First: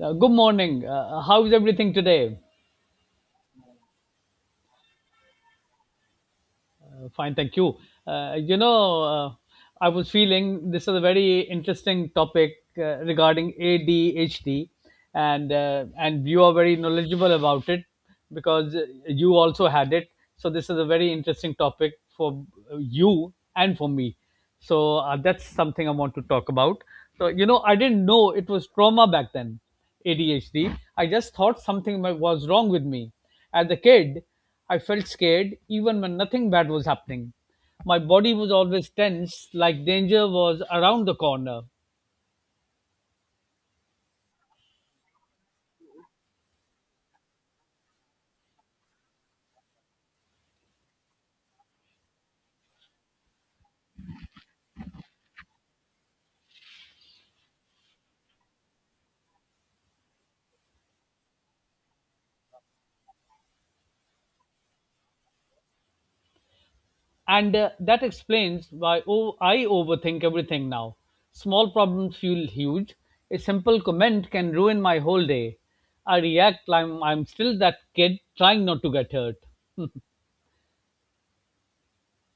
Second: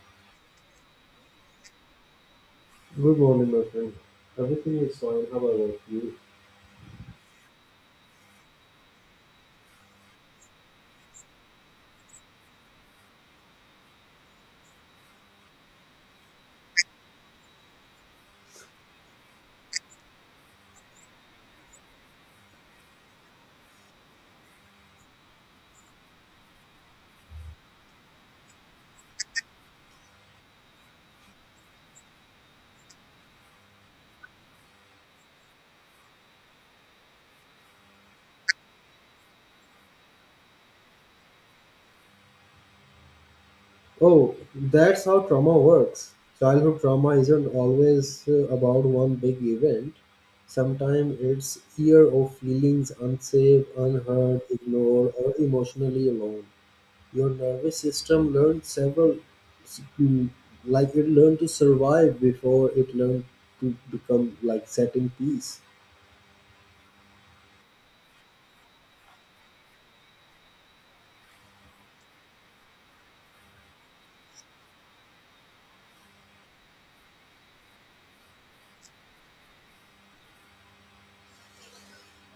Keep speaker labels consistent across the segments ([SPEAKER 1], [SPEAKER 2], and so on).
[SPEAKER 1] Good morning. How is everything today?
[SPEAKER 2] Good morning, my friend. Everything is fine. How about you?
[SPEAKER 1] Fine, thank you. Uh, you know, uh, I was feeling this is a very interesting topic regarding ADHD, and you are very knowledgeable about it because you also had it. So this is a very interesting topic for you and for me. So that's something I want to talk about. So I didn't know it was trauma back then, ADHD. I just thought something was wrong with me. As a kid, I felt scared even when nothing bad was happening. My body was always tense, like danger was around the corner.
[SPEAKER 2] Oh, that's how trauma works. Childhood trauma isn't always about one big event. Sometimes it's year of feelings unsafe, unheard, ignored, or emotionally alone. Your nervous system learned several, mm, like it learned to survive before it learned to become like setting peace.
[SPEAKER 1] And that explains why oh, I overthink everything now. Small problems feel huge. A simple comment can ruin my whole day. I react like I'm still that kid trying not to get hurt.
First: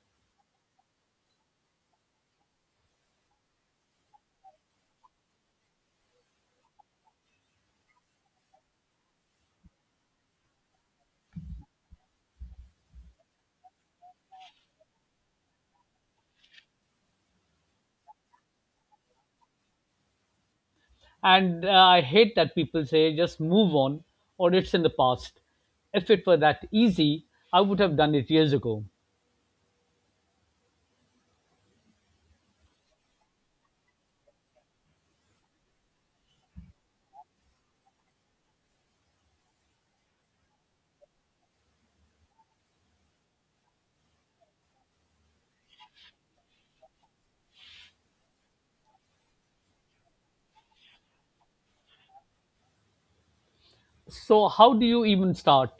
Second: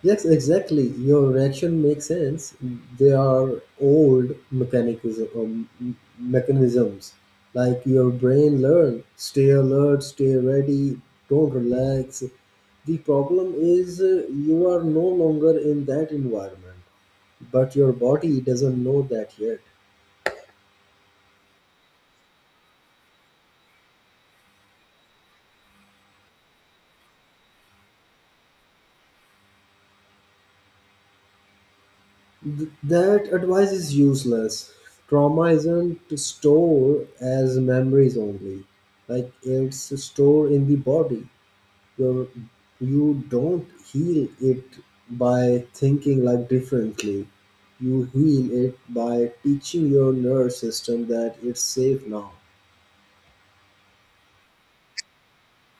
[SPEAKER 2] Yes, exactly. Your reaction makes sense. They are old mechanism, mechanisms. Like your brain learn, stay alert, stay ready, don't relax. The problem is you are no longer in that environment, but your body doesn't know that yet.
[SPEAKER 1] And I hate that people say just move on or it's in the past. If it were that easy, I would have done it years ago.
[SPEAKER 2] That advice is useless. Trauma isn't stored as memories only. Like it's stored in the body. You you don't heal it by thinking like differently. You heal it by teaching your nervous system that it's safe now.
[SPEAKER 1] So how do you even start?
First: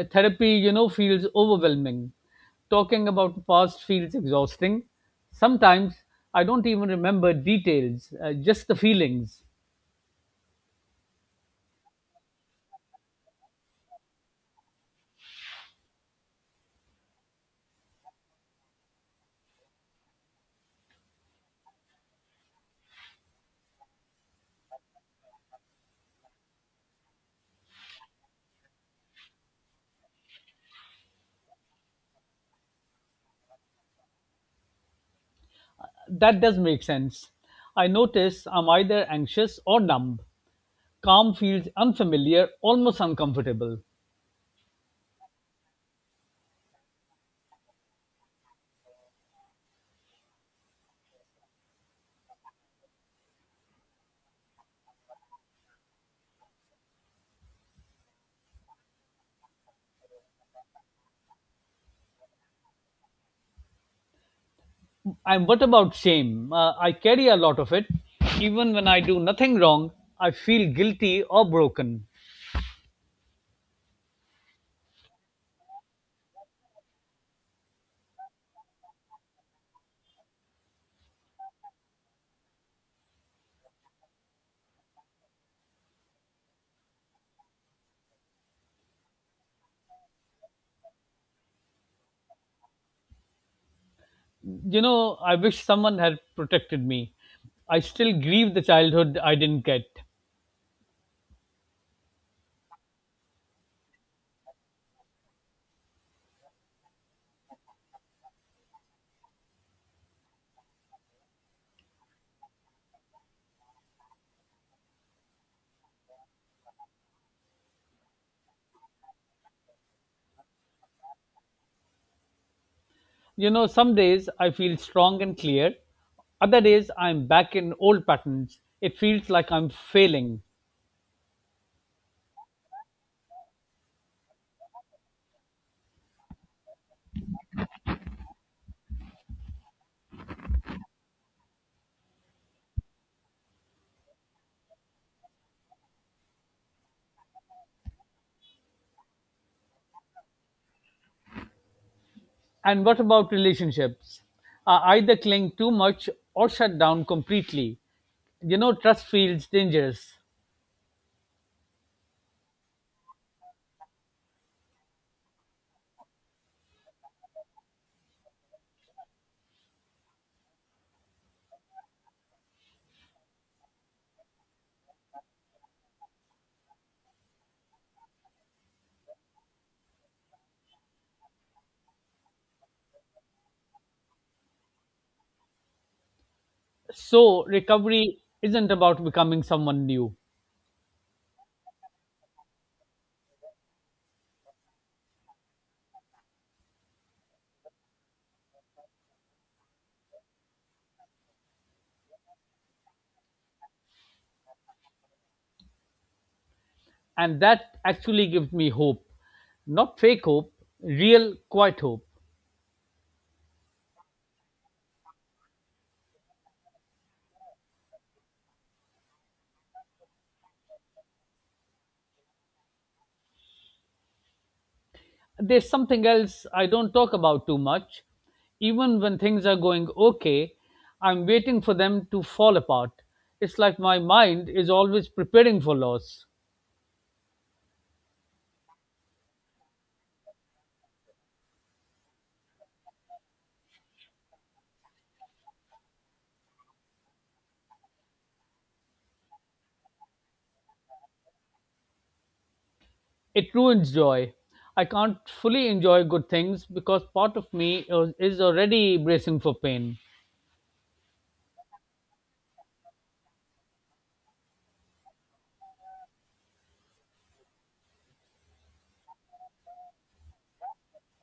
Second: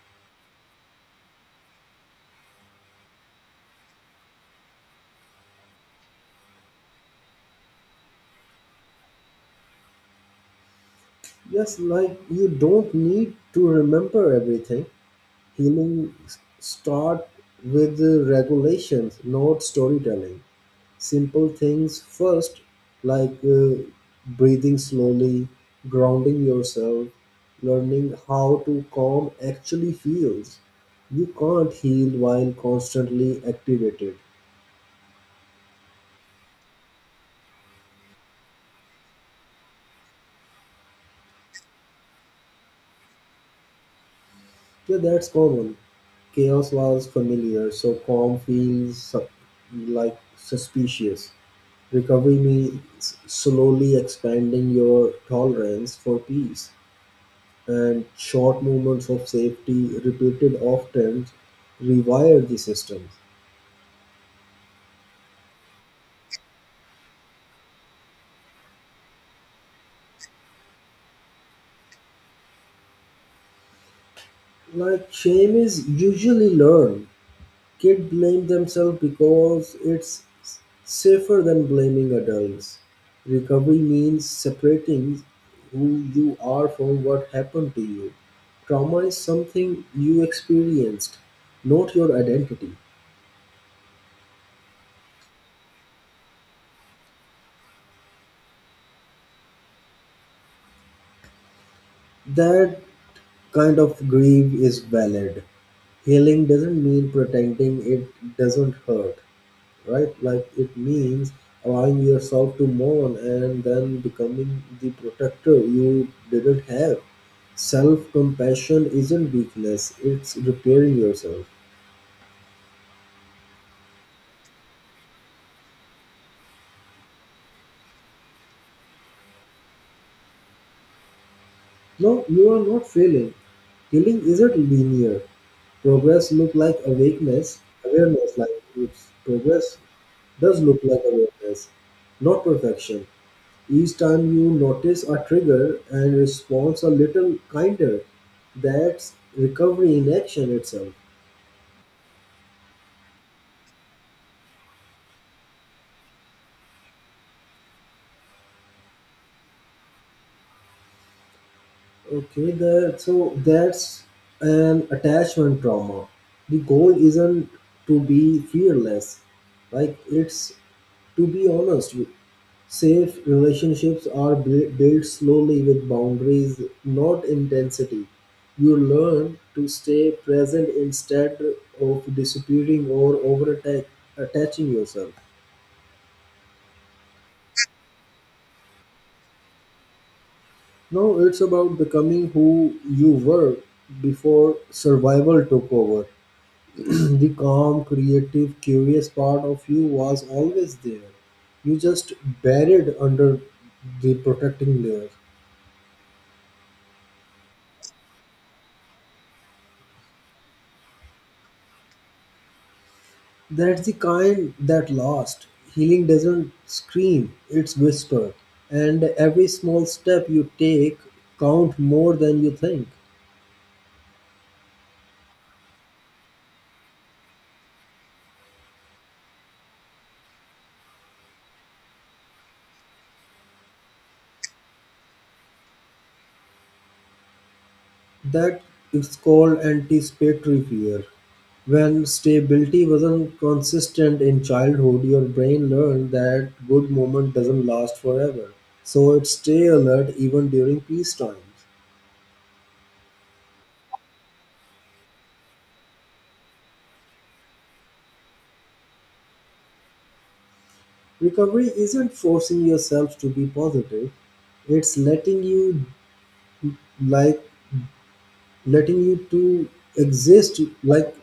[SPEAKER 1] Therapy feels overwhelming. Talking about the past feels exhausting. Sometimes I don't even remember details, just the feelings.
[SPEAKER 2] Yes, like you don't need to remember everything. Healing s- start with the regulations, not storytelling. Simple things first, like breathing slowly, grounding yourself, learning how to calm actually feels. You can't heal while constantly activated.
[SPEAKER 1] That does make sense. I notice I'm either anxious or numb. Calm feels unfamiliar, almost uncomfortable.
[SPEAKER 2] Yeah, that's common. Chaos was familiar, so calm feels like suspicious. Recovery means slowly expanding your tolerance for peace, and short moments of safety repeated often rewire the systems.
[SPEAKER 1] And what about shame? I carry a lot of it even when I do nothing wrong. I feel guilty or broken.
[SPEAKER 2] Like shame is usually learned. Kids blame themselves because it's safer than blaming adults. Recovery means separating who you are from what happened to you. Trauma is something you experienced, not your identity.
[SPEAKER 1] I wish someone had protected me. I still grieve the childhood I didn't get.
[SPEAKER 2] That kind of grief is valid. Healing doesn't mean pretending it doesn't hurt, right? Like it means allowing yourself to mourn and then becoming the protector you didn't have. Self compassion isn't weakness, it's repairing yourself.
[SPEAKER 1] Some days I feel strong and clear. Other days I'm back in old patterns. It feels like I'm failing.
[SPEAKER 2] No, you are not failing. Healing isn't linear. Progress look like awakeness, awareness, like it's progress does look like awareness, not perfection. Each time you notice a trigger and responds a little kinder, that's recovery in action itself.
[SPEAKER 1] And what about relationships? I either cling too much or shut down completely. Trust feels dangerous.
[SPEAKER 2] Okay, that so that's an attachment trauma. The goal isn't to be fearless, like it's to be honest, safe relationships are built slowly with boundaries, not intensity. You learn to stay present instead of disappearing or over attaching yourself.
[SPEAKER 1] So, recovery isn't about becoming someone new.
[SPEAKER 2] No, it's about becoming who you were before survival took over. The calm, creative, curious part of you was always there. You just buried under the protecting layer.
[SPEAKER 1] And that actually gives me hope. Not fake hope, real, quiet hope.
[SPEAKER 2] That's the kind that lasts. Healing doesn't scream, it's whispered. And every small step you take count more than you think.
[SPEAKER 1] There's something else I don't talk about too much. Even when things are going okay, I'm waiting for them to fall apart. It's like my mind is always preparing for loss.
[SPEAKER 2] That is called anticipatory fear. When stability wasn't consistent in childhood, your brain learned that good moment doesn't last forever. So it stay alert even during peace times.
[SPEAKER 1] It ruins joy. I can't fully enjoy good things because part of me is already bracing for pain.
[SPEAKER 2] Recovery isn't forcing yourself to be positive, it's letting you, like letting you to exist, like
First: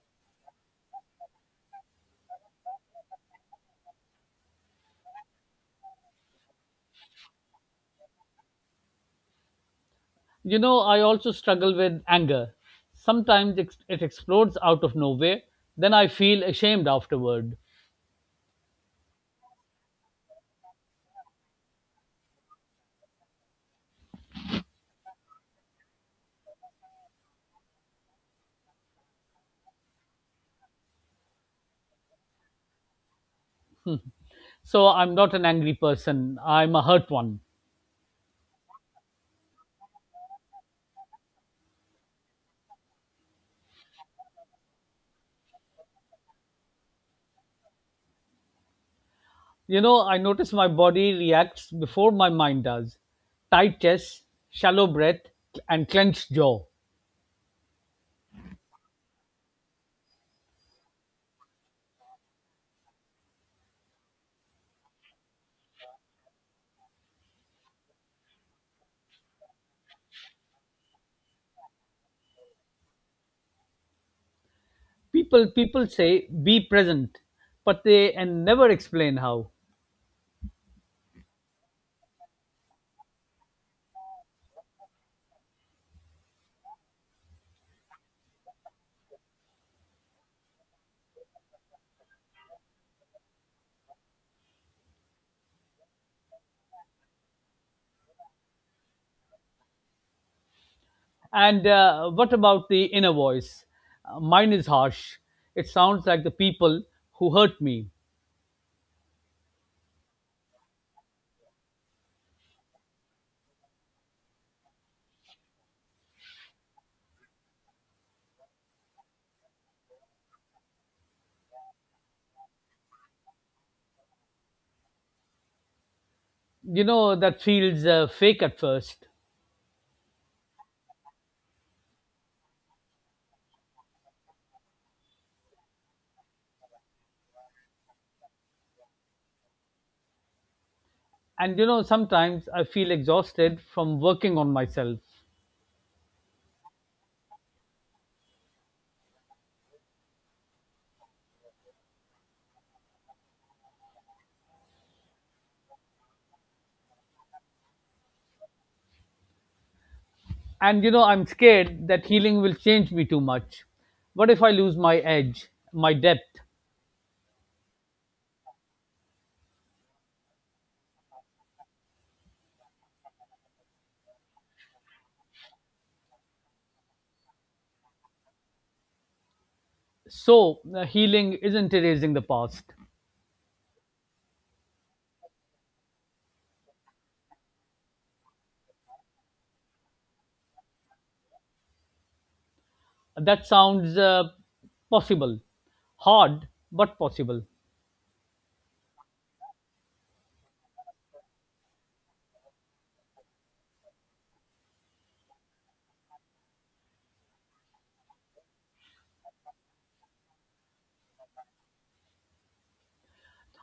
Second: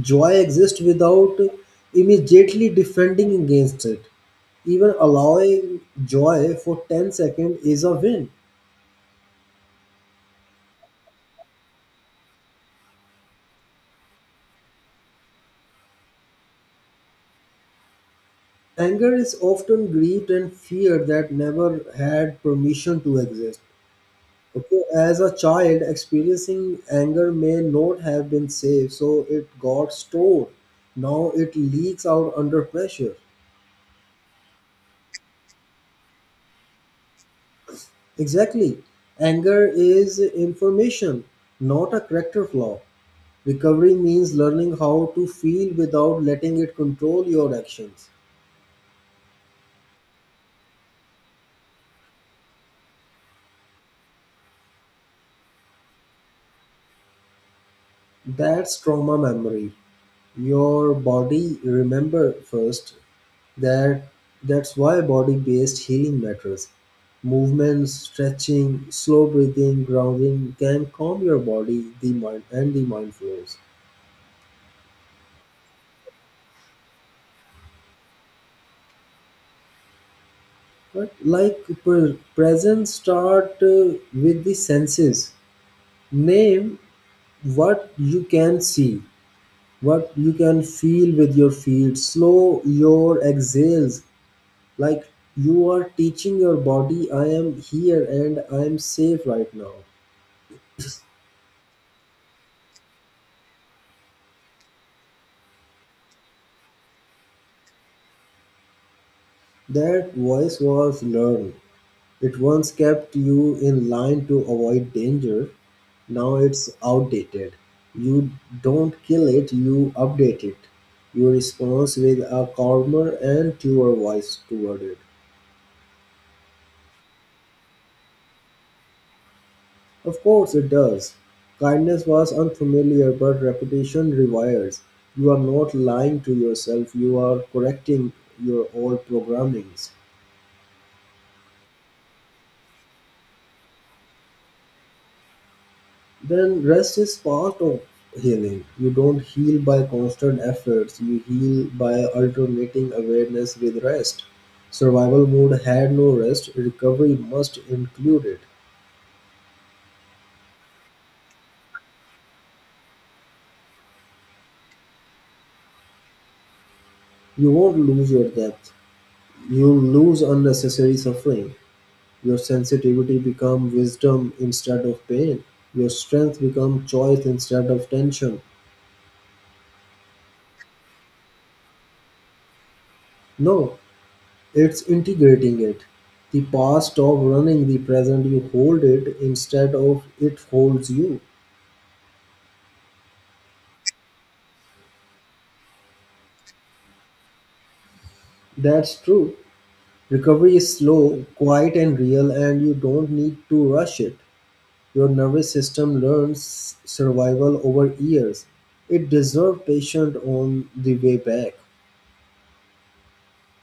[SPEAKER 2] joy exists without immediately defending against it. Even allowing joy for 10 seconds is a win.
[SPEAKER 1] I also struggle with anger. Sometimes it explodes out of nowhere, then I feel ashamed afterward.
[SPEAKER 2] Anger is often grief and fear that never had permission to exist. Okay, as a child, experiencing anger may not have been safe, so it got stored. Now it leaks out under pressure.
[SPEAKER 1] So I'm not an angry person, I'm a hurt one.
[SPEAKER 2] Exactly. Anger is information, not a character flaw. Recovery means learning how to feel without letting it control your actions.
[SPEAKER 1] I notice my body reacts before my mind does. Tight chest, shallow breath, and clenched jaw.
[SPEAKER 2] That's trauma memory. Your body remember first. That that's why body based healing matters. Movement, stretching, slow breathing, grounding can calm your body, the mind, and the mind flows.
[SPEAKER 1] People say be present, but they and never explain how.
[SPEAKER 2] But like presence start with the senses. Name what you can see, what you can feel with your feet. Slow your exhales, like you are teaching your body, I am here and I am safe right now.
[SPEAKER 1] And what about the inner voice? Mine is harsh. It sounds like the people who hurt me.
[SPEAKER 2] That voice was learned. It once kept you in line to avoid danger. Now it's outdated. You don't kill it, you update it. You respond with a calmer and truer voice toward it.
[SPEAKER 1] That feels fake at first.
[SPEAKER 2] Of course it does. Kindness was unfamiliar, but repetition rewires. You are not lying to yourself, you are correcting your old programmings.
[SPEAKER 1] And sometimes I feel exhausted from working on myself.
[SPEAKER 2] Then rest is part of healing. You don't heal by constant efforts, you heal by alternating awareness with rest. Survival mode had no rest, recovery must include it.
[SPEAKER 1] And I'm scared that healing will change me too much. What if I lose my edge, my depth?
[SPEAKER 2] You won't lose your depth, you lose unnecessary suffering. Your sensitivity become wisdom instead of pain. Your strength become choice instead of tension.
[SPEAKER 1] So healing isn't erasing the past.
[SPEAKER 2] No, it's integrating it. The past stop running the present. You hold it instead of it holds you.
[SPEAKER 1] That sounds possible. Hard, but possible.
[SPEAKER 2] That's true. Recovery is slow, quiet and real, and you don't need to rush it. Your nervous system learns survival over years. It deserves patience on the way back.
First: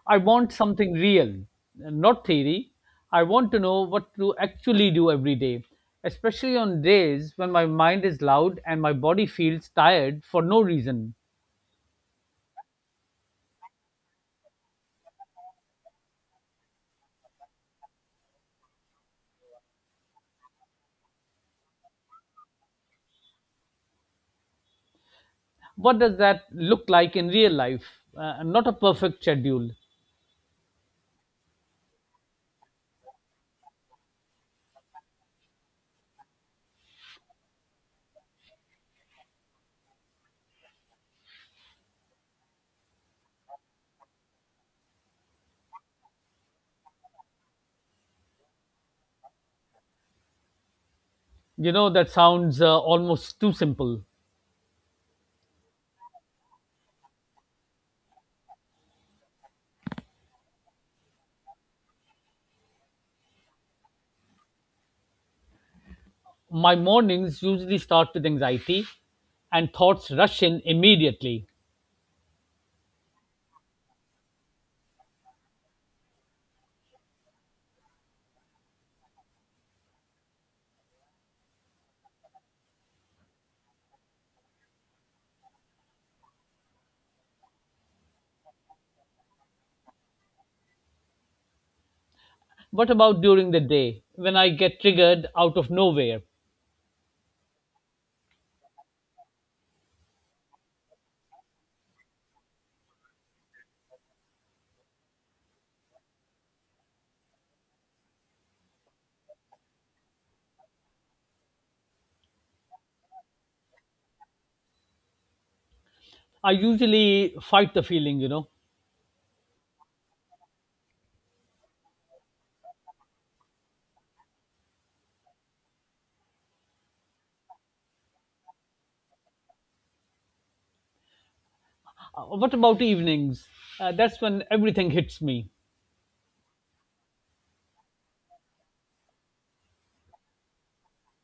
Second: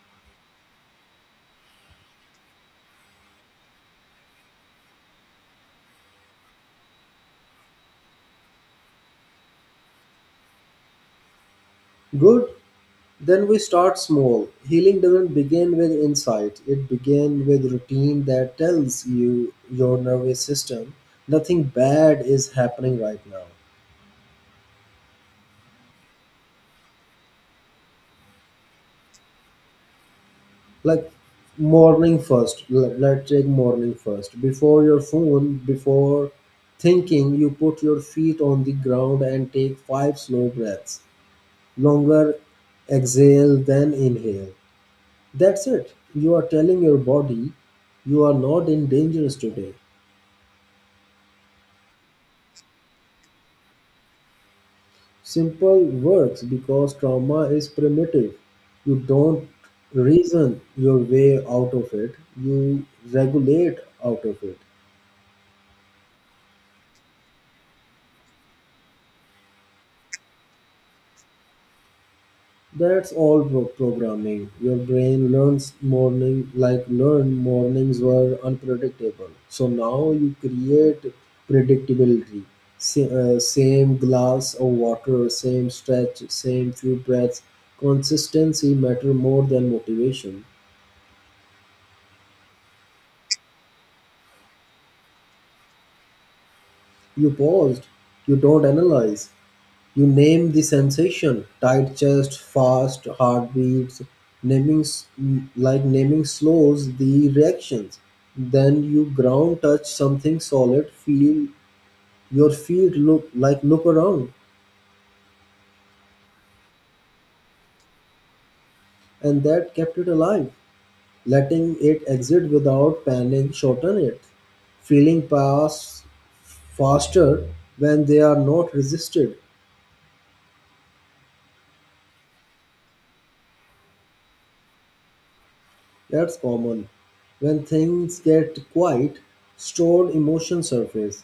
[SPEAKER 1] I want something real, not theory. I want to know what to actually do every day, especially on days when my mind is loud and my body feels tired for no reason.
[SPEAKER 2] Good. Then we start small. Healing doesn't begin with insight, it begins with routine that tells you your nervous system nothing bad is happening right now.
[SPEAKER 1] What does that look like in real life? Not a perfect schedule.
[SPEAKER 2] Like morning first, let's take morning first. Before your phone, before thinking, you put your feet on the ground and take five slow breaths. Longer exhale than inhale. That's it. You are telling your body you are not in danger today.
[SPEAKER 1] That sounds almost too simple.
[SPEAKER 2] Simple works because trauma is primitive. You don't reason your way out of it, you regulate out of it.
[SPEAKER 1] My mornings usually start with anxiety and thoughts rush in immediately.
[SPEAKER 2] That's all programming. Your brain learns morning, like learn mornings were unpredictable. So now you create predictability. Same glass of water, same stretch, same few breaths. Consistency matter more than motivation.
[SPEAKER 1] What about during the day when I get triggered out of nowhere?
[SPEAKER 2] You paused. You don't analyze. You name the sensation. Tight chest, fast heartbeats, naming like naming slows the reactions. Then you ground, touch something solid, feel your feet, look like look around,
[SPEAKER 1] I usually fight the feeling.
[SPEAKER 2] and that kept it alive. Letting it exit without panic shorten it. Feeling pass faster when they are not resisted.
[SPEAKER 1] What about evenings? That's when everything hits me.
[SPEAKER 2] That's common. When things get quiet, stored emotion surface.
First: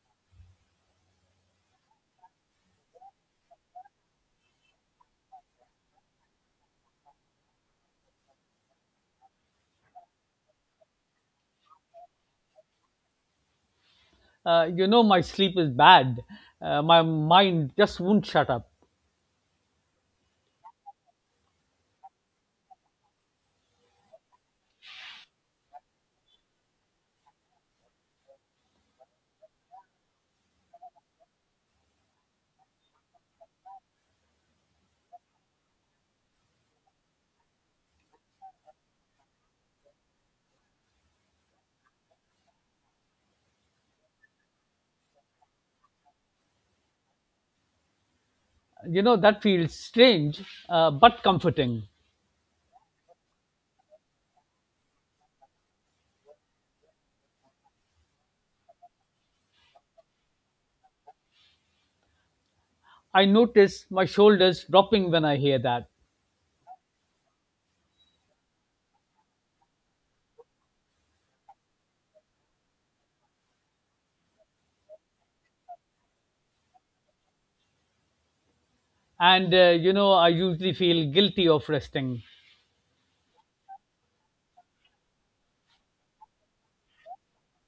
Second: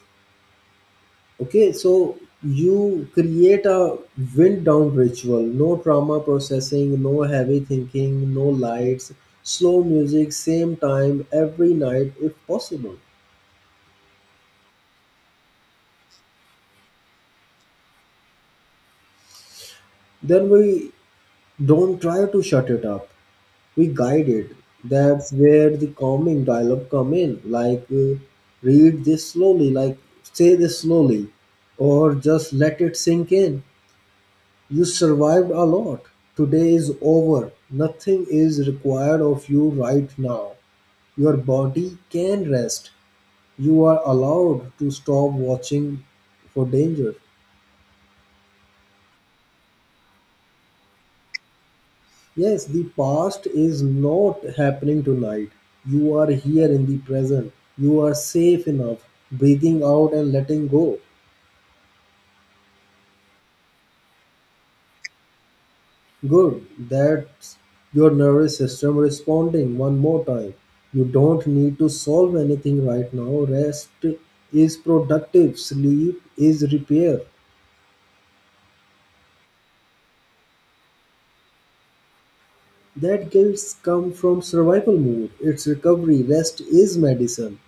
[SPEAKER 2] Okay, so you create a wind down ritual. No trauma processing, no heavy thinking, no lights, slow music, same time every night if possible.
[SPEAKER 1] My sleep is bad. My mind just won't shut up.
[SPEAKER 2] Then we don't try to shut it up. We guide it. That's where the calming dialogue come in, like read this slowly, like say this slowly, or just let it sink in. You survived a lot. Today is over, nothing is required of you right now. Your body can rest. You are allowed to stop watching for danger.
[SPEAKER 1] That feels strange, but comforting.
[SPEAKER 2] Yes, the past is not happening tonight. You are here in the present. You are safe enough, breathing out and letting go.
[SPEAKER 1] I notice my shoulders dropping when I hear that.
[SPEAKER 2] Good, that's your nervous system responding one more time. You don't need to solve anything right now. Rest is productive, sleep is repair.
[SPEAKER 1] And I usually feel guilty of resting.
[SPEAKER 2] That guilt come from survival mode. It's recovery. Rest is medicine.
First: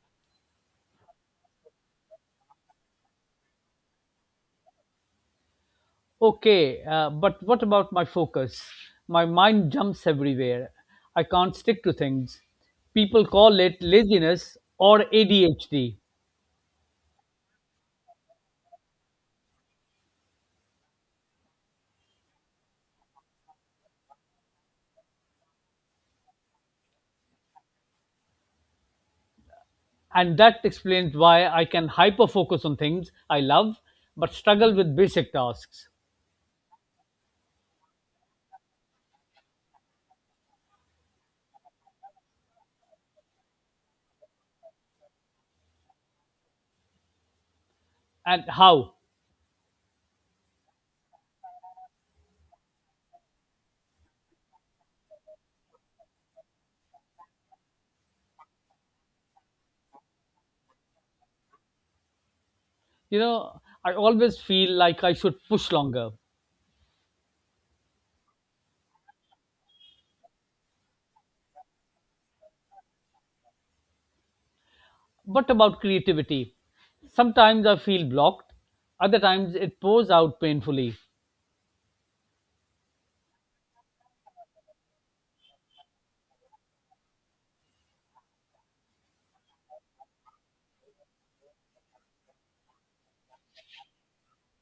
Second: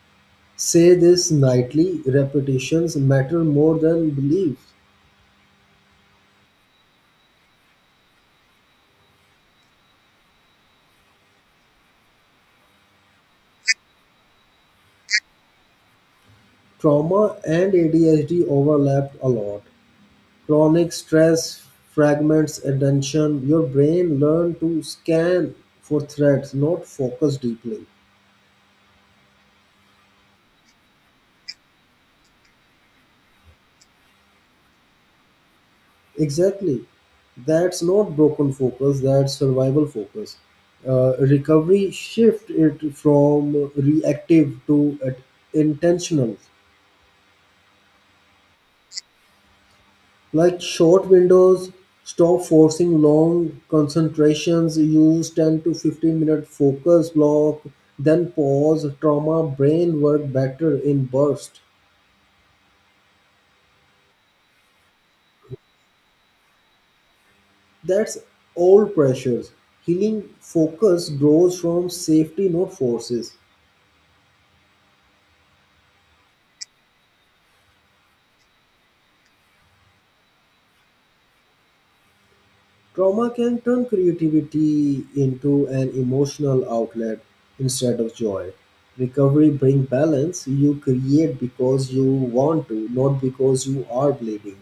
[SPEAKER 2] Say this nightly. Repetitions matter more than beliefs.
[SPEAKER 1] Okay, but what about my focus? My mind jumps everywhere. I can't stick to things. People call it laziness or ADHD.
[SPEAKER 2] Trauma and ADHD overlap a lot. Chronic stress fragments attention. Your brain learns to scan for threats, not focus deeply.
[SPEAKER 1] And that explains why I can hyper focus on things I love but struggle with basic tasks.
[SPEAKER 2] Exactly. That's not broken focus, that's survival focus. Recovery shift it from reactive to intentional.
[SPEAKER 1] And how?
[SPEAKER 2] Like short windows, stop forcing long concentrations, use 10 to 15 minute focus block, then pause, trauma, brain work better in burst.
[SPEAKER 1] I always feel like I should push longer.
[SPEAKER 2] That's all pressures. Healing focus grows from safety, not forces.
[SPEAKER 1] What about creativity? Sometimes I feel blocked. Other times it pours out painfully.
[SPEAKER 2] Trauma can turn creativity into an emotional outlet instead of joy. Recovery bring balance, you create because you want to, not because you are bleeding.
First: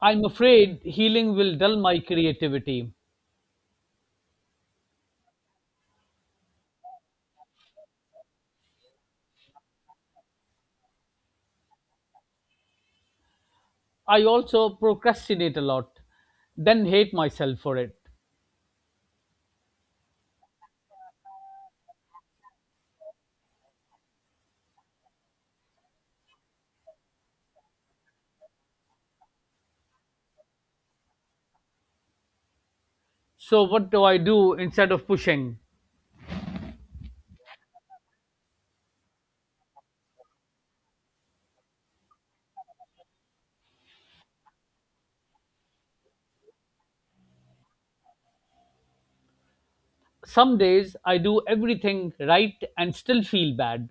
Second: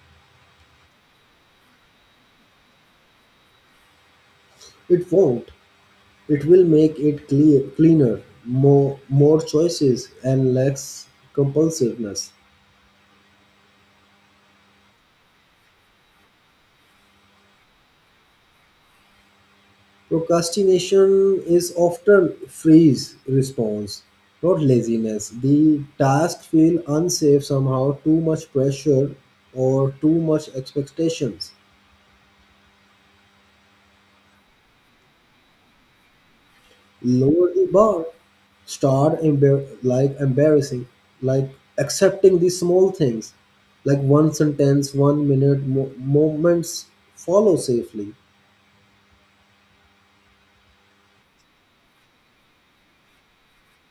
[SPEAKER 1] I'm afraid healing will dull my creativity.
[SPEAKER 2] It won't. It will make it clear, cleaner, more choices, and less compulsiveness.
[SPEAKER 1] I also procrastinate a lot, then hate myself for it.
[SPEAKER 2] Procrastination is often freeze response, not laziness. The task feel unsafe somehow, too much pressure or too much expectations.
[SPEAKER 1] So, what do I do instead of pushing?
[SPEAKER 2] Lower the bar, start like embarrassing, like accepting these small things, like one sentence, 1 minute moments, follow safely.
[SPEAKER 1] Some days I do everything right and still feel bad.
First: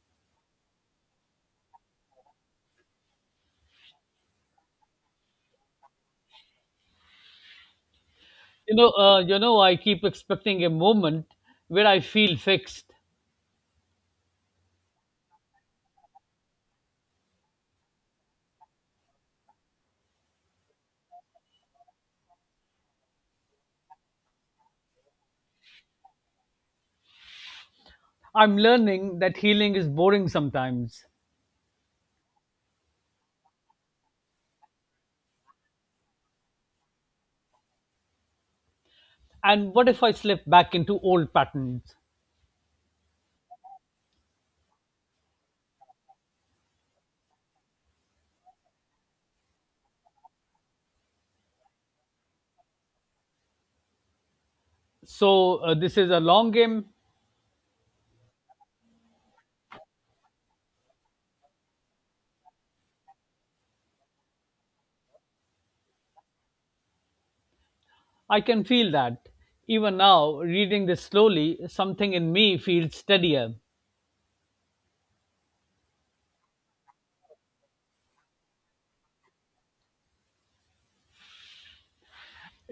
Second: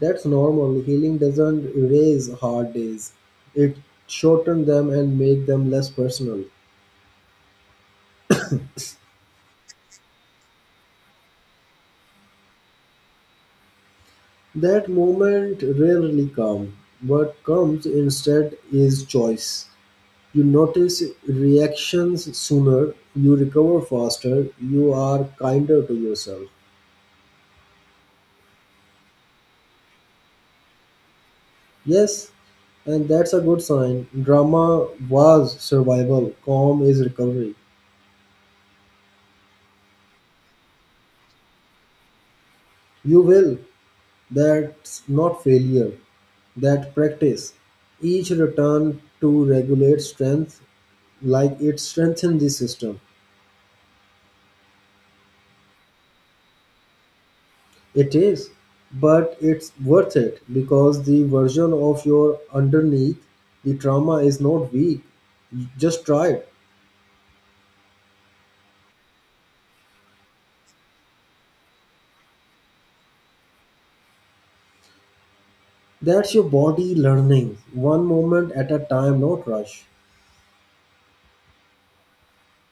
[SPEAKER 2] That's normal. Healing doesn't erase hard days, it shortens them and make them less personal.
[SPEAKER 1] I keep expecting a moment where I feel fixed.
[SPEAKER 2] That moment rarely comes. What comes instead is choice. You notice reactions sooner, you recover faster, you are kinder to yourself.
[SPEAKER 1] I'm learning that healing is boring sometimes.
[SPEAKER 2] Yes, and that's a good sign. Drama was survival, calm is recovery.
[SPEAKER 1] And what if I slip back into old patterns?
[SPEAKER 2] You will. That's not failure, that practice. Each return to regulate strength, like it strengthens the system.
[SPEAKER 1] So, this is a long game.
[SPEAKER 2] It is, but it's worth it because the version of your underneath the trauma is not weak. Just try it.
[SPEAKER 1] I can feel that. Even now, reading this slowly, something in me feels steadier.
[SPEAKER 2] That's your body learning, one moment at a time, not rush.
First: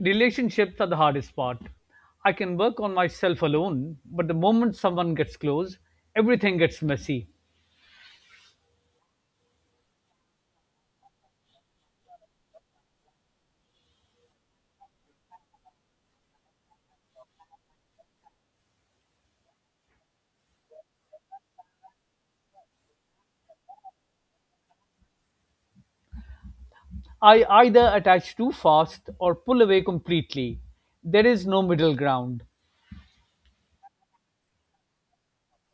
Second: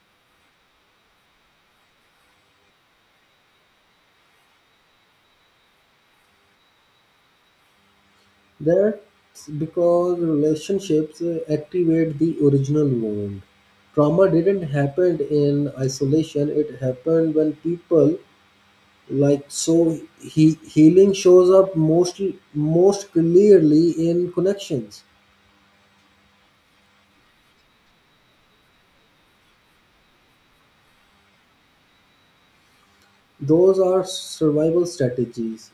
[SPEAKER 1] Relationships are the hardest part. I can work on myself alone, but the moment someone gets close, everything gets messy.
[SPEAKER 2] That's because relationships activate the original wound. Trauma didn't happen in isolation, it happened when people, like so healing shows up most clearly in connections.
[SPEAKER 1] I either attach too fast or pull away completely. There is no middle ground.
[SPEAKER 2] Those are survival strategies.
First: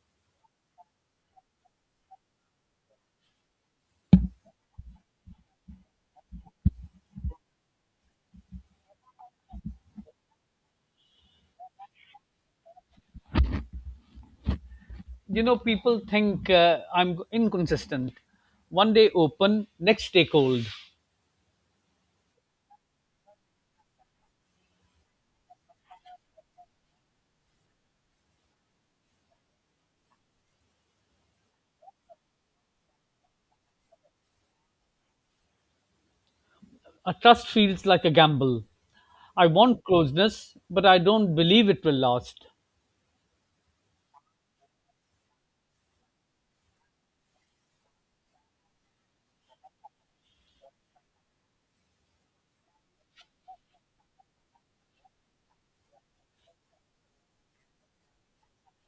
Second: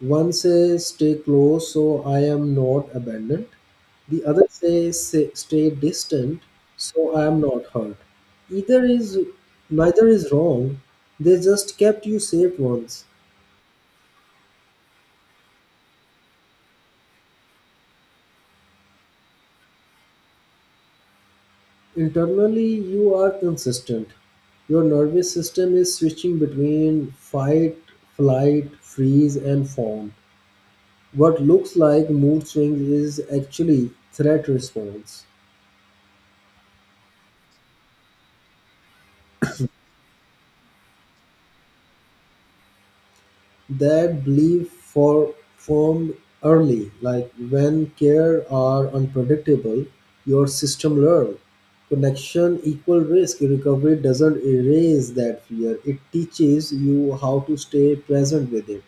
[SPEAKER 2] One says stay close so I am not abandoned. The other says, "Sa- stay distant so I am not hurt." Either is neither is wrong. They just kept you safe once.
[SPEAKER 1] People think I'm inconsistent. One day open, next day cold.
[SPEAKER 2] Internally you are consistent. Your nervous system is switching between fight, flight, freeze and fawn. What looks like mood swings is actually threat response.
[SPEAKER 1] A trust feels like a gamble. I want closeness, but I don't believe it will last.
[SPEAKER 2] That belief formed early, like when care are unpredictable, your system learn. Connection equal risk, recovery doesn't erase that fear. It teaches you how to stay present with it.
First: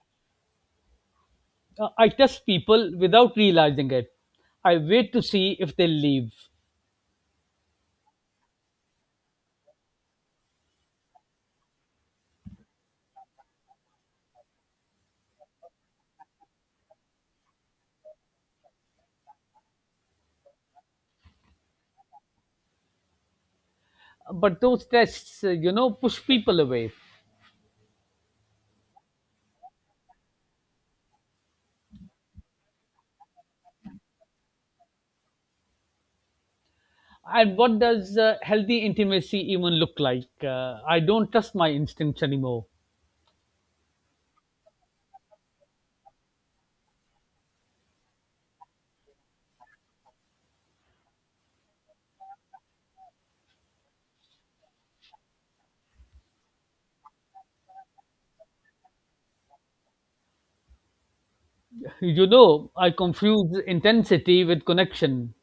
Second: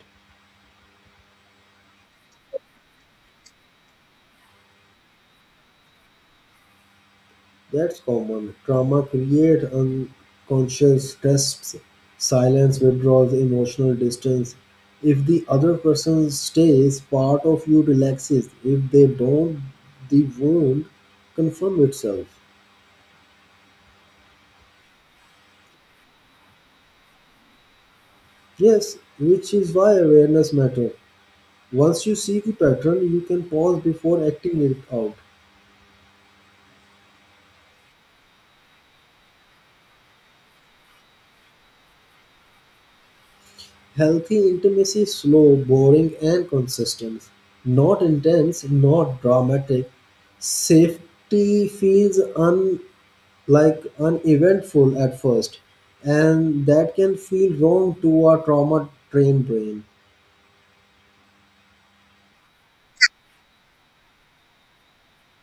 [SPEAKER 1] I test people without realizing it. I wait to see if they leave.
[SPEAKER 2] That's common; trauma creates unconscious stress, silence, withdrawal, emotional distance. If the other person stays, part of you relaxes. If they don't, the wound confirms itself.
[SPEAKER 1] But those tests, push people away.
[SPEAKER 2] Yes, which is why awareness matters. Once you see the pattern, you can pause before acting it out.
[SPEAKER 1] And what does healthy intimacy even look like? I don't trust my instincts anymore.
[SPEAKER 2] Healthy intimacy is slow, boring, and consistent. Not intense, not dramatic. Safety feels like uneventful at first, and that can feel wrong to our trauma trained brain
[SPEAKER 1] I confuse intensity with connection.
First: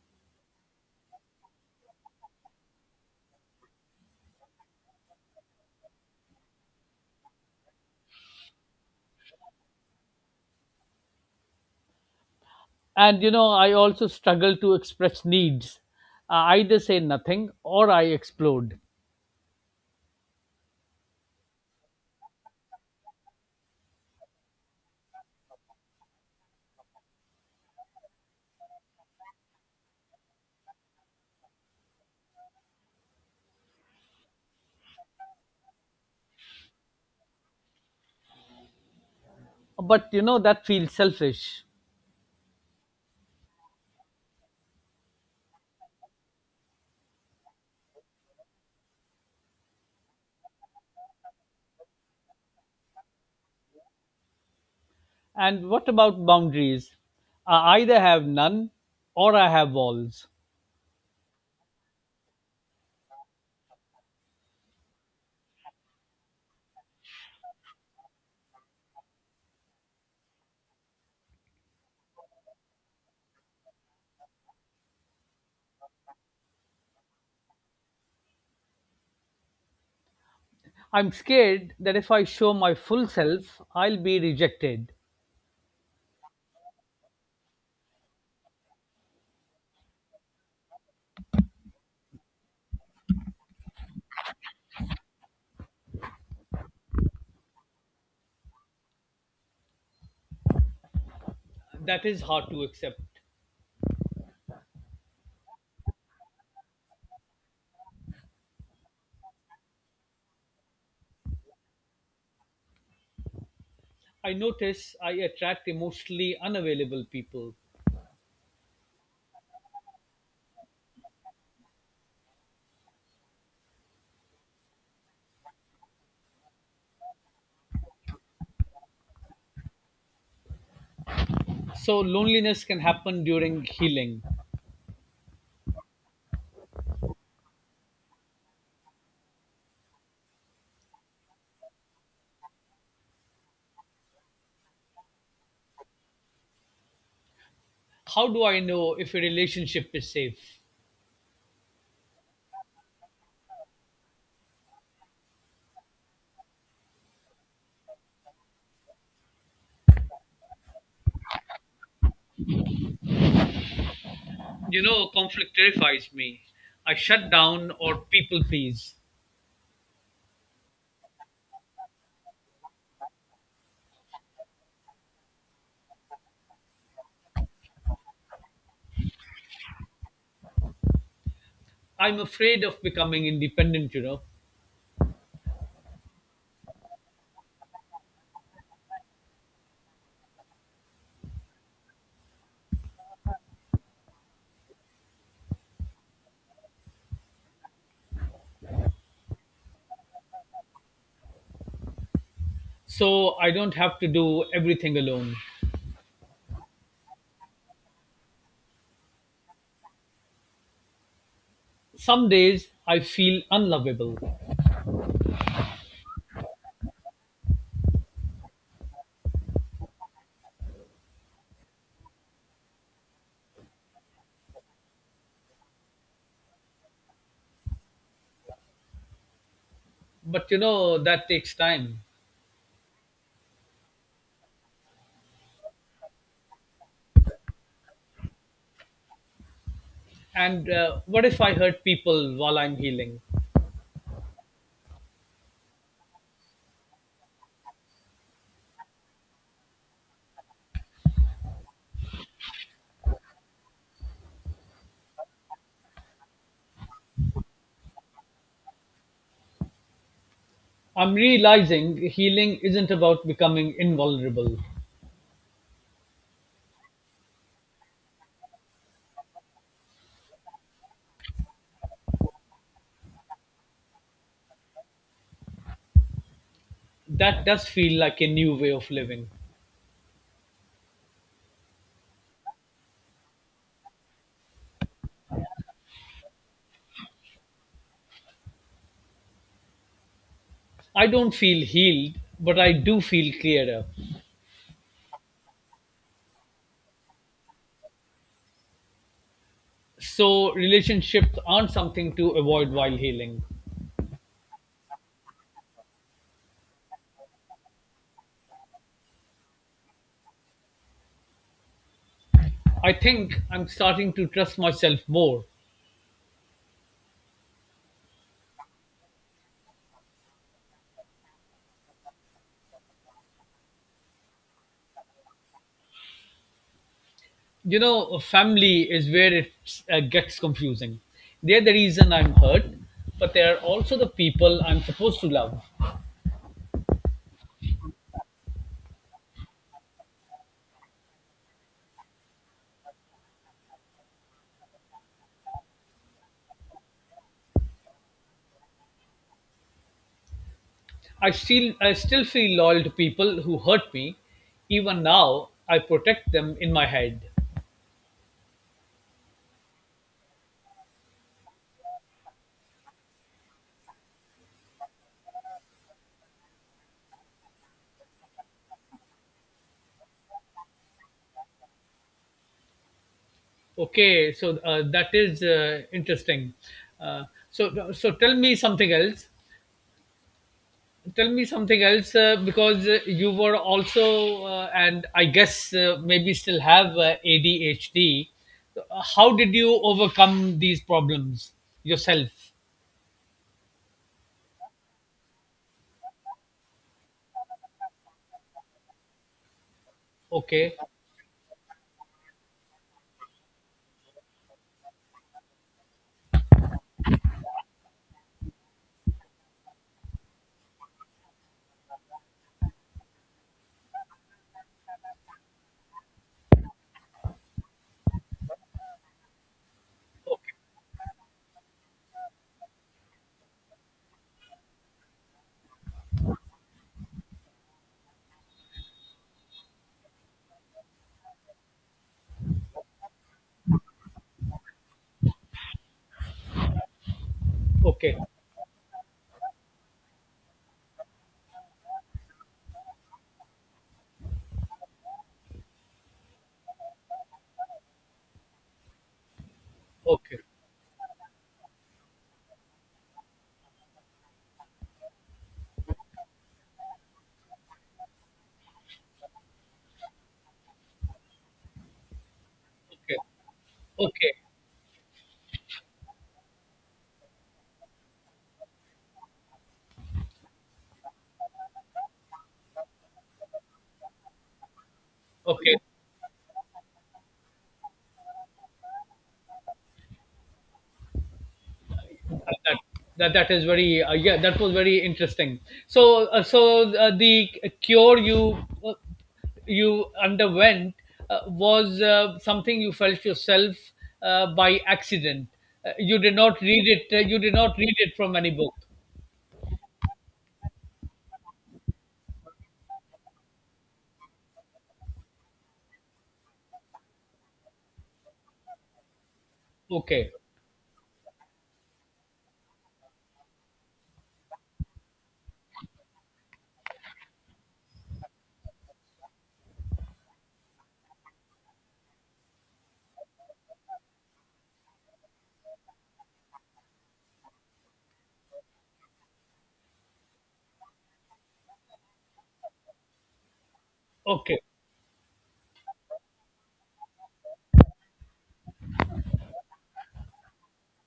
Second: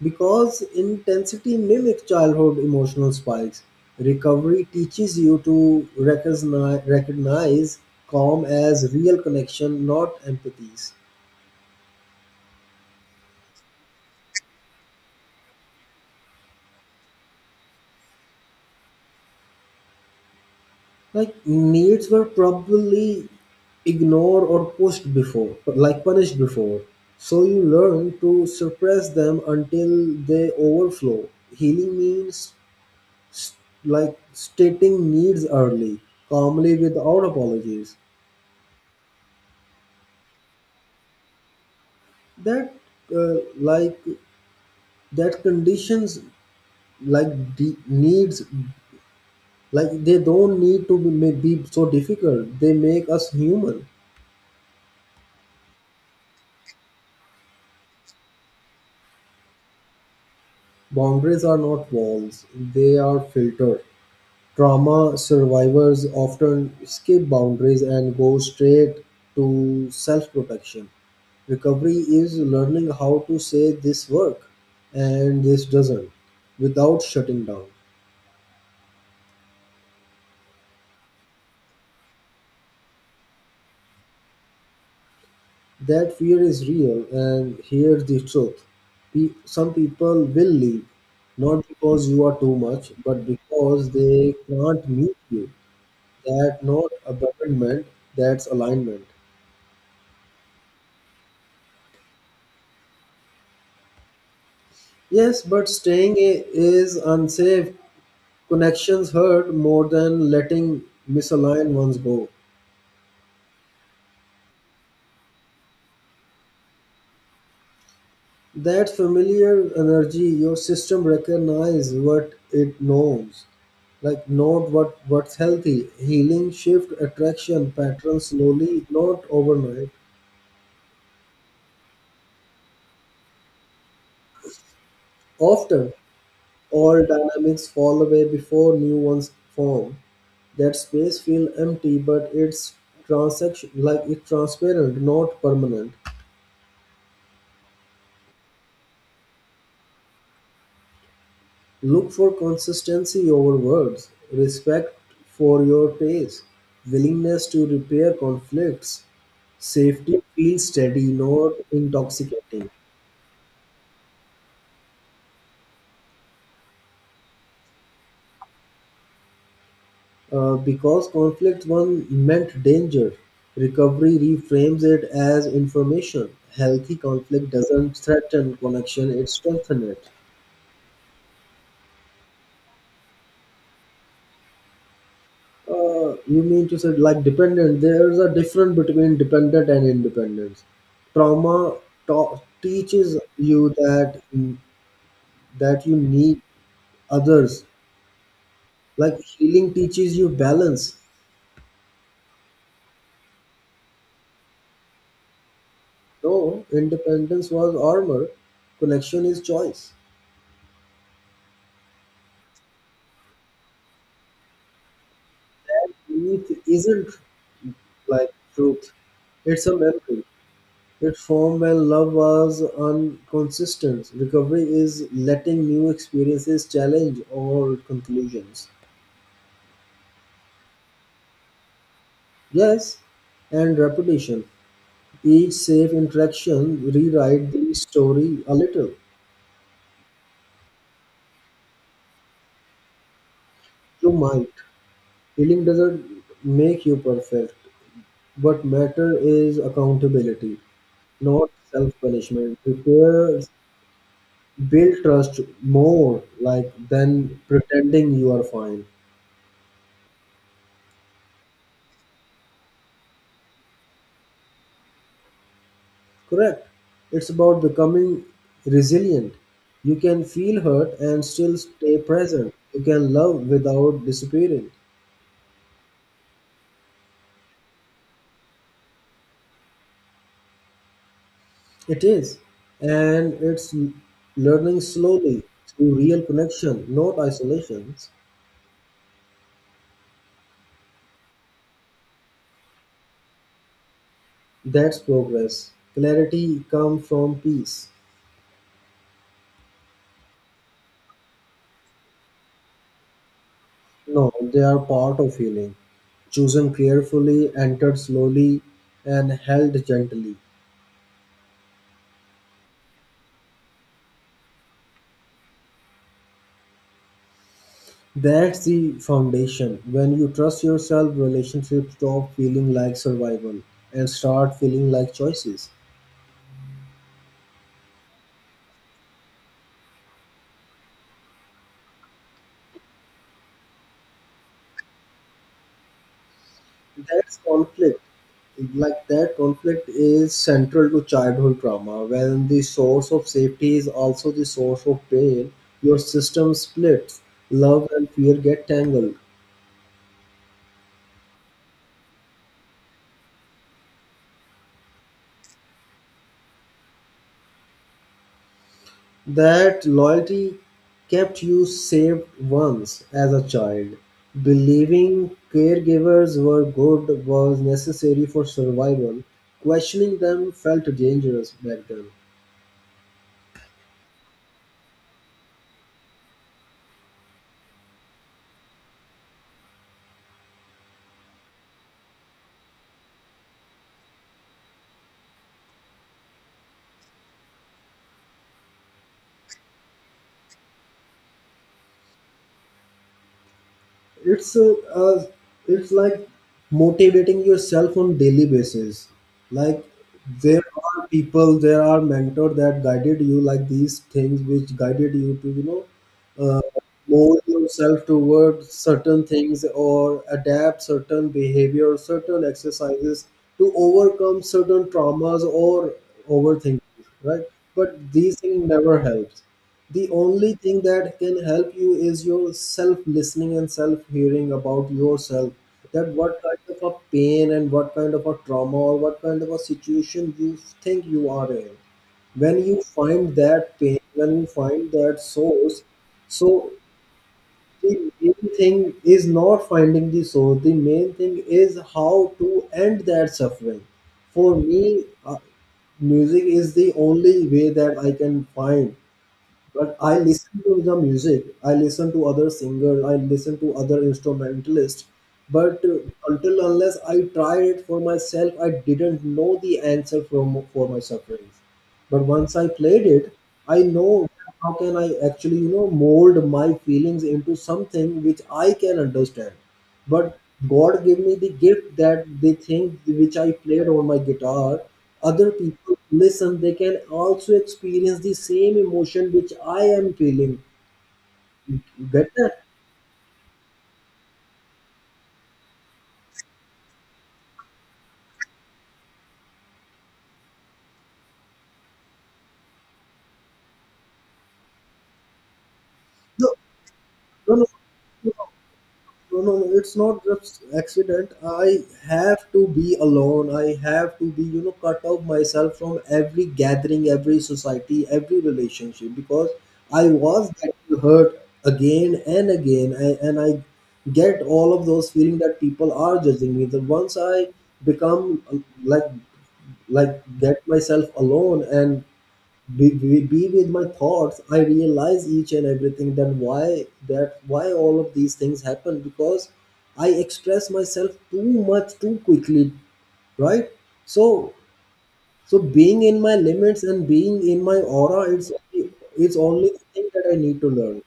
[SPEAKER 2] because intensity mimics childhood emotional spikes. Recovery teaches you to recognize calm as real connection, not empathies.
[SPEAKER 1] And I also struggle to express needs. I either say nothing or I explode.
[SPEAKER 2] Like needs were probably ignored or pushed before, like punished before, so you learn to suppress them until they overflow. Healing means s- like stating needs early, calmly, without apologies.
[SPEAKER 1] But that feels selfish.
[SPEAKER 2] That uh, like that conditions, like the needs, like they don't need to be, may be so difficult, they make us human.
[SPEAKER 1] And what about boundaries? I either have none or I have walls.
[SPEAKER 2] Boundaries are not walls, they are filters. Trauma survivors often skip boundaries and go straight to self protection. Recovery is learning how to say this work and this doesn't, without shutting down.
[SPEAKER 1] I'm scared that if I show my full self, I'll be rejected.
[SPEAKER 2] That fear is real, and here's the truth. Some people will leave, not because you are too much, but because they can't meet you. That not abandonment, that's alignment.
[SPEAKER 1] That is hard to accept.
[SPEAKER 2] Yes, but staying is unsafe. Connections hurt more than letting misaligned ones go.
[SPEAKER 1] I notice I attract emotionally unavailable people.
[SPEAKER 2] That familiar energy, your system recognize what it knows. Like not what's healthy. Healing shift attraction patterns slowly, not overnight.
[SPEAKER 1] So loneliness can happen during healing.
[SPEAKER 2] Often all dynamics fall away before new ones form. That space feel empty, but it's transaction, like it's transparent, not permanent.
[SPEAKER 1] How do I know if a relationship is safe?
[SPEAKER 2] Look for consistency over words, respect for your pace, willingness to repair conflicts. Safety feels steady, not intoxicating.
[SPEAKER 1] Conflict terrifies me. I shut down or people please.
[SPEAKER 2] Because conflict one meant danger, recovery reframes it as information. Healthy conflict doesn't threaten connection, it strengthens it.
[SPEAKER 1] I'm afraid of becoming independent.
[SPEAKER 2] You mean to say like dependent? There's a difference between dependent and independence. Trauma teaches you that that you need others. Like healing teaches you balance.
[SPEAKER 1] So I don't have to do everything alone.
[SPEAKER 2] No, independence was armor. Connection is choice.
[SPEAKER 1] Some days I feel unlovable,
[SPEAKER 2] That belief isn't, like, truth. It's a memory. It formed when love was inconsistent. Recovery is letting new experiences challenge all conclusions.
[SPEAKER 1] but that takes time.
[SPEAKER 2] Yes, and repetition. Each safe interaction rewrite the story a little.
[SPEAKER 1] And what if I hurt people while I'm healing?
[SPEAKER 2] You might. Healing doesn't make you perfect. What matter is accountability, not self-punishment. Prepare, build trust more, like, than pretending you are fine.
[SPEAKER 1] I'm realizing healing isn't about becoming invulnerable.
[SPEAKER 2] Correct. It's about becoming resilient. You can feel hurt and still stay present. You can love without disappearing.
[SPEAKER 1] That does feel like a new way of living.
[SPEAKER 2] It is, and it's learning slowly through real connection, not isolations.
[SPEAKER 1] I don't feel healed, but I do feel clearer.
[SPEAKER 2] That's progress. Clarity come from peace.
[SPEAKER 1] So, relationships aren't something to avoid while healing.
[SPEAKER 2] No, they are part of healing. Chosen carefully, entered slowly, and held gently.
[SPEAKER 1] I think I'm starting to trust myself more.
[SPEAKER 2] That's the foundation. When you trust yourself, relationships stop feeling like survival and start feeling like choices.
[SPEAKER 1] Family is where it gets confusing. They're the reason I'm hurt, but they are also the people I'm supposed to love.
[SPEAKER 2] That's conflict. Like that conflict is central to childhood trauma. When the source of safety is also the source of pain, your system splits. Love and fear get tangled.
[SPEAKER 1] I still feel loyal to people who hurt me. Even now, I protect them in my head.
[SPEAKER 2] That loyalty kept you safe once as a child. Believing caregivers were good was necessary for survival. Questioning them felt dangerous back then.
[SPEAKER 1] Okay, so that is interesting. Uh, so tell me something else. Tell me something else, because you were also, and I guess maybe still have ADHD. So, how did you overcome these problems yourself?
[SPEAKER 2] It's it's like motivating yourself on daily basis. Like there
[SPEAKER 1] Okay.
[SPEAKER 2] are people, there are mentor that guided you, like these things which guided you to, you know, uh, mold yourself toward certain things or adapt certain behavior, certain exercises to overcome certain traumas or overthinking, right? But these things never helps. The
[SPEAKER 1] Okay.
[SPEAKER 2] only thing that can help you is your self listening and self hearing about yourself. That what kind of a pain and what kind of a trauma or what kind of a situation you think you are in. When you find that pain, when you find that source, so the
[SPEAKER 1] Okay.
[SPEAKER 2] main thing is not finding the source, the main thing is how to end that suffering. For me, music is the only way that I can find. But I
[SPEAKER 1] Okay.
[SPEAKER 2] listen to the music, I listen to other singers, I listen to other instrumentalists, but until unless I tried it for myself, I didn't know the answer from for my sufferings. But once I played
[SPEAKER 1] Okay.
[SPEAKER 2] it, I know
[SPEAKER 1] Okay.
[SPEAKER 2] how can I actually, you know, mold my feelings into something which I can understand. But God gave me the gift that the thing which I played on my guitar, other
[SPEAKER 1] Okay.
[SPEAKER 2] people listen, they can also experience the same emotion which I am feeling. You get that?
[SPEAKER 1] That that, that is very yeah, that was very interesting. So the cure you uh, you underwent was something you felt yourself, by accident. You did
[SPEAKER 2] No,
[SPEAKER 1] not read it, you did
[SPEAKER 2] no, no.
[SPEAKER 1] not read it from any book?
[SPEAKER 2] No, no, no, it's not just accident. I have to be alone. I have to be, you know, cut off myself from every gathering, every society, every relationship, because I
[SPEAKER 1] Okay.
[SPEAKER 2] was getting hurt again and again. And I get all of those feeling that people are judging me. That once I become like, like get myself alone and be with my thoughts, I realize each and everything. Then why that, why all of these things happen, because I express myself too much, too quickly, right? So
[SPEAKER 1] Okay.
[SPEAKER 2] so being in my limits and being in my aura, it's only the thing that I need to learn.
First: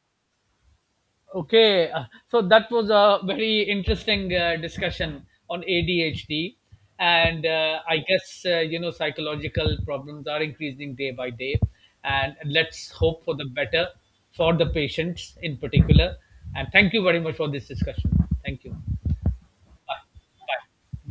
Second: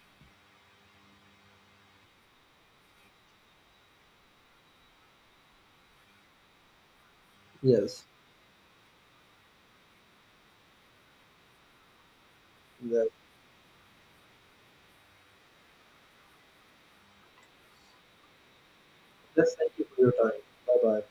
[SPEAKER 1] Okay, so that was a very interesting discussion on ADHD, and I
[SPEAKER 2] Yes.
[SPEAKER 1] guess, psychological problems are increasing day by day, and let's
[SPEAKER 2] Yes.
[SPEAKER 1] hope for the better for the patients in particular. And thank you very much for this discussion. Thank you.
[SPEAKER 2] Yes, thank you for your time. Bye bye.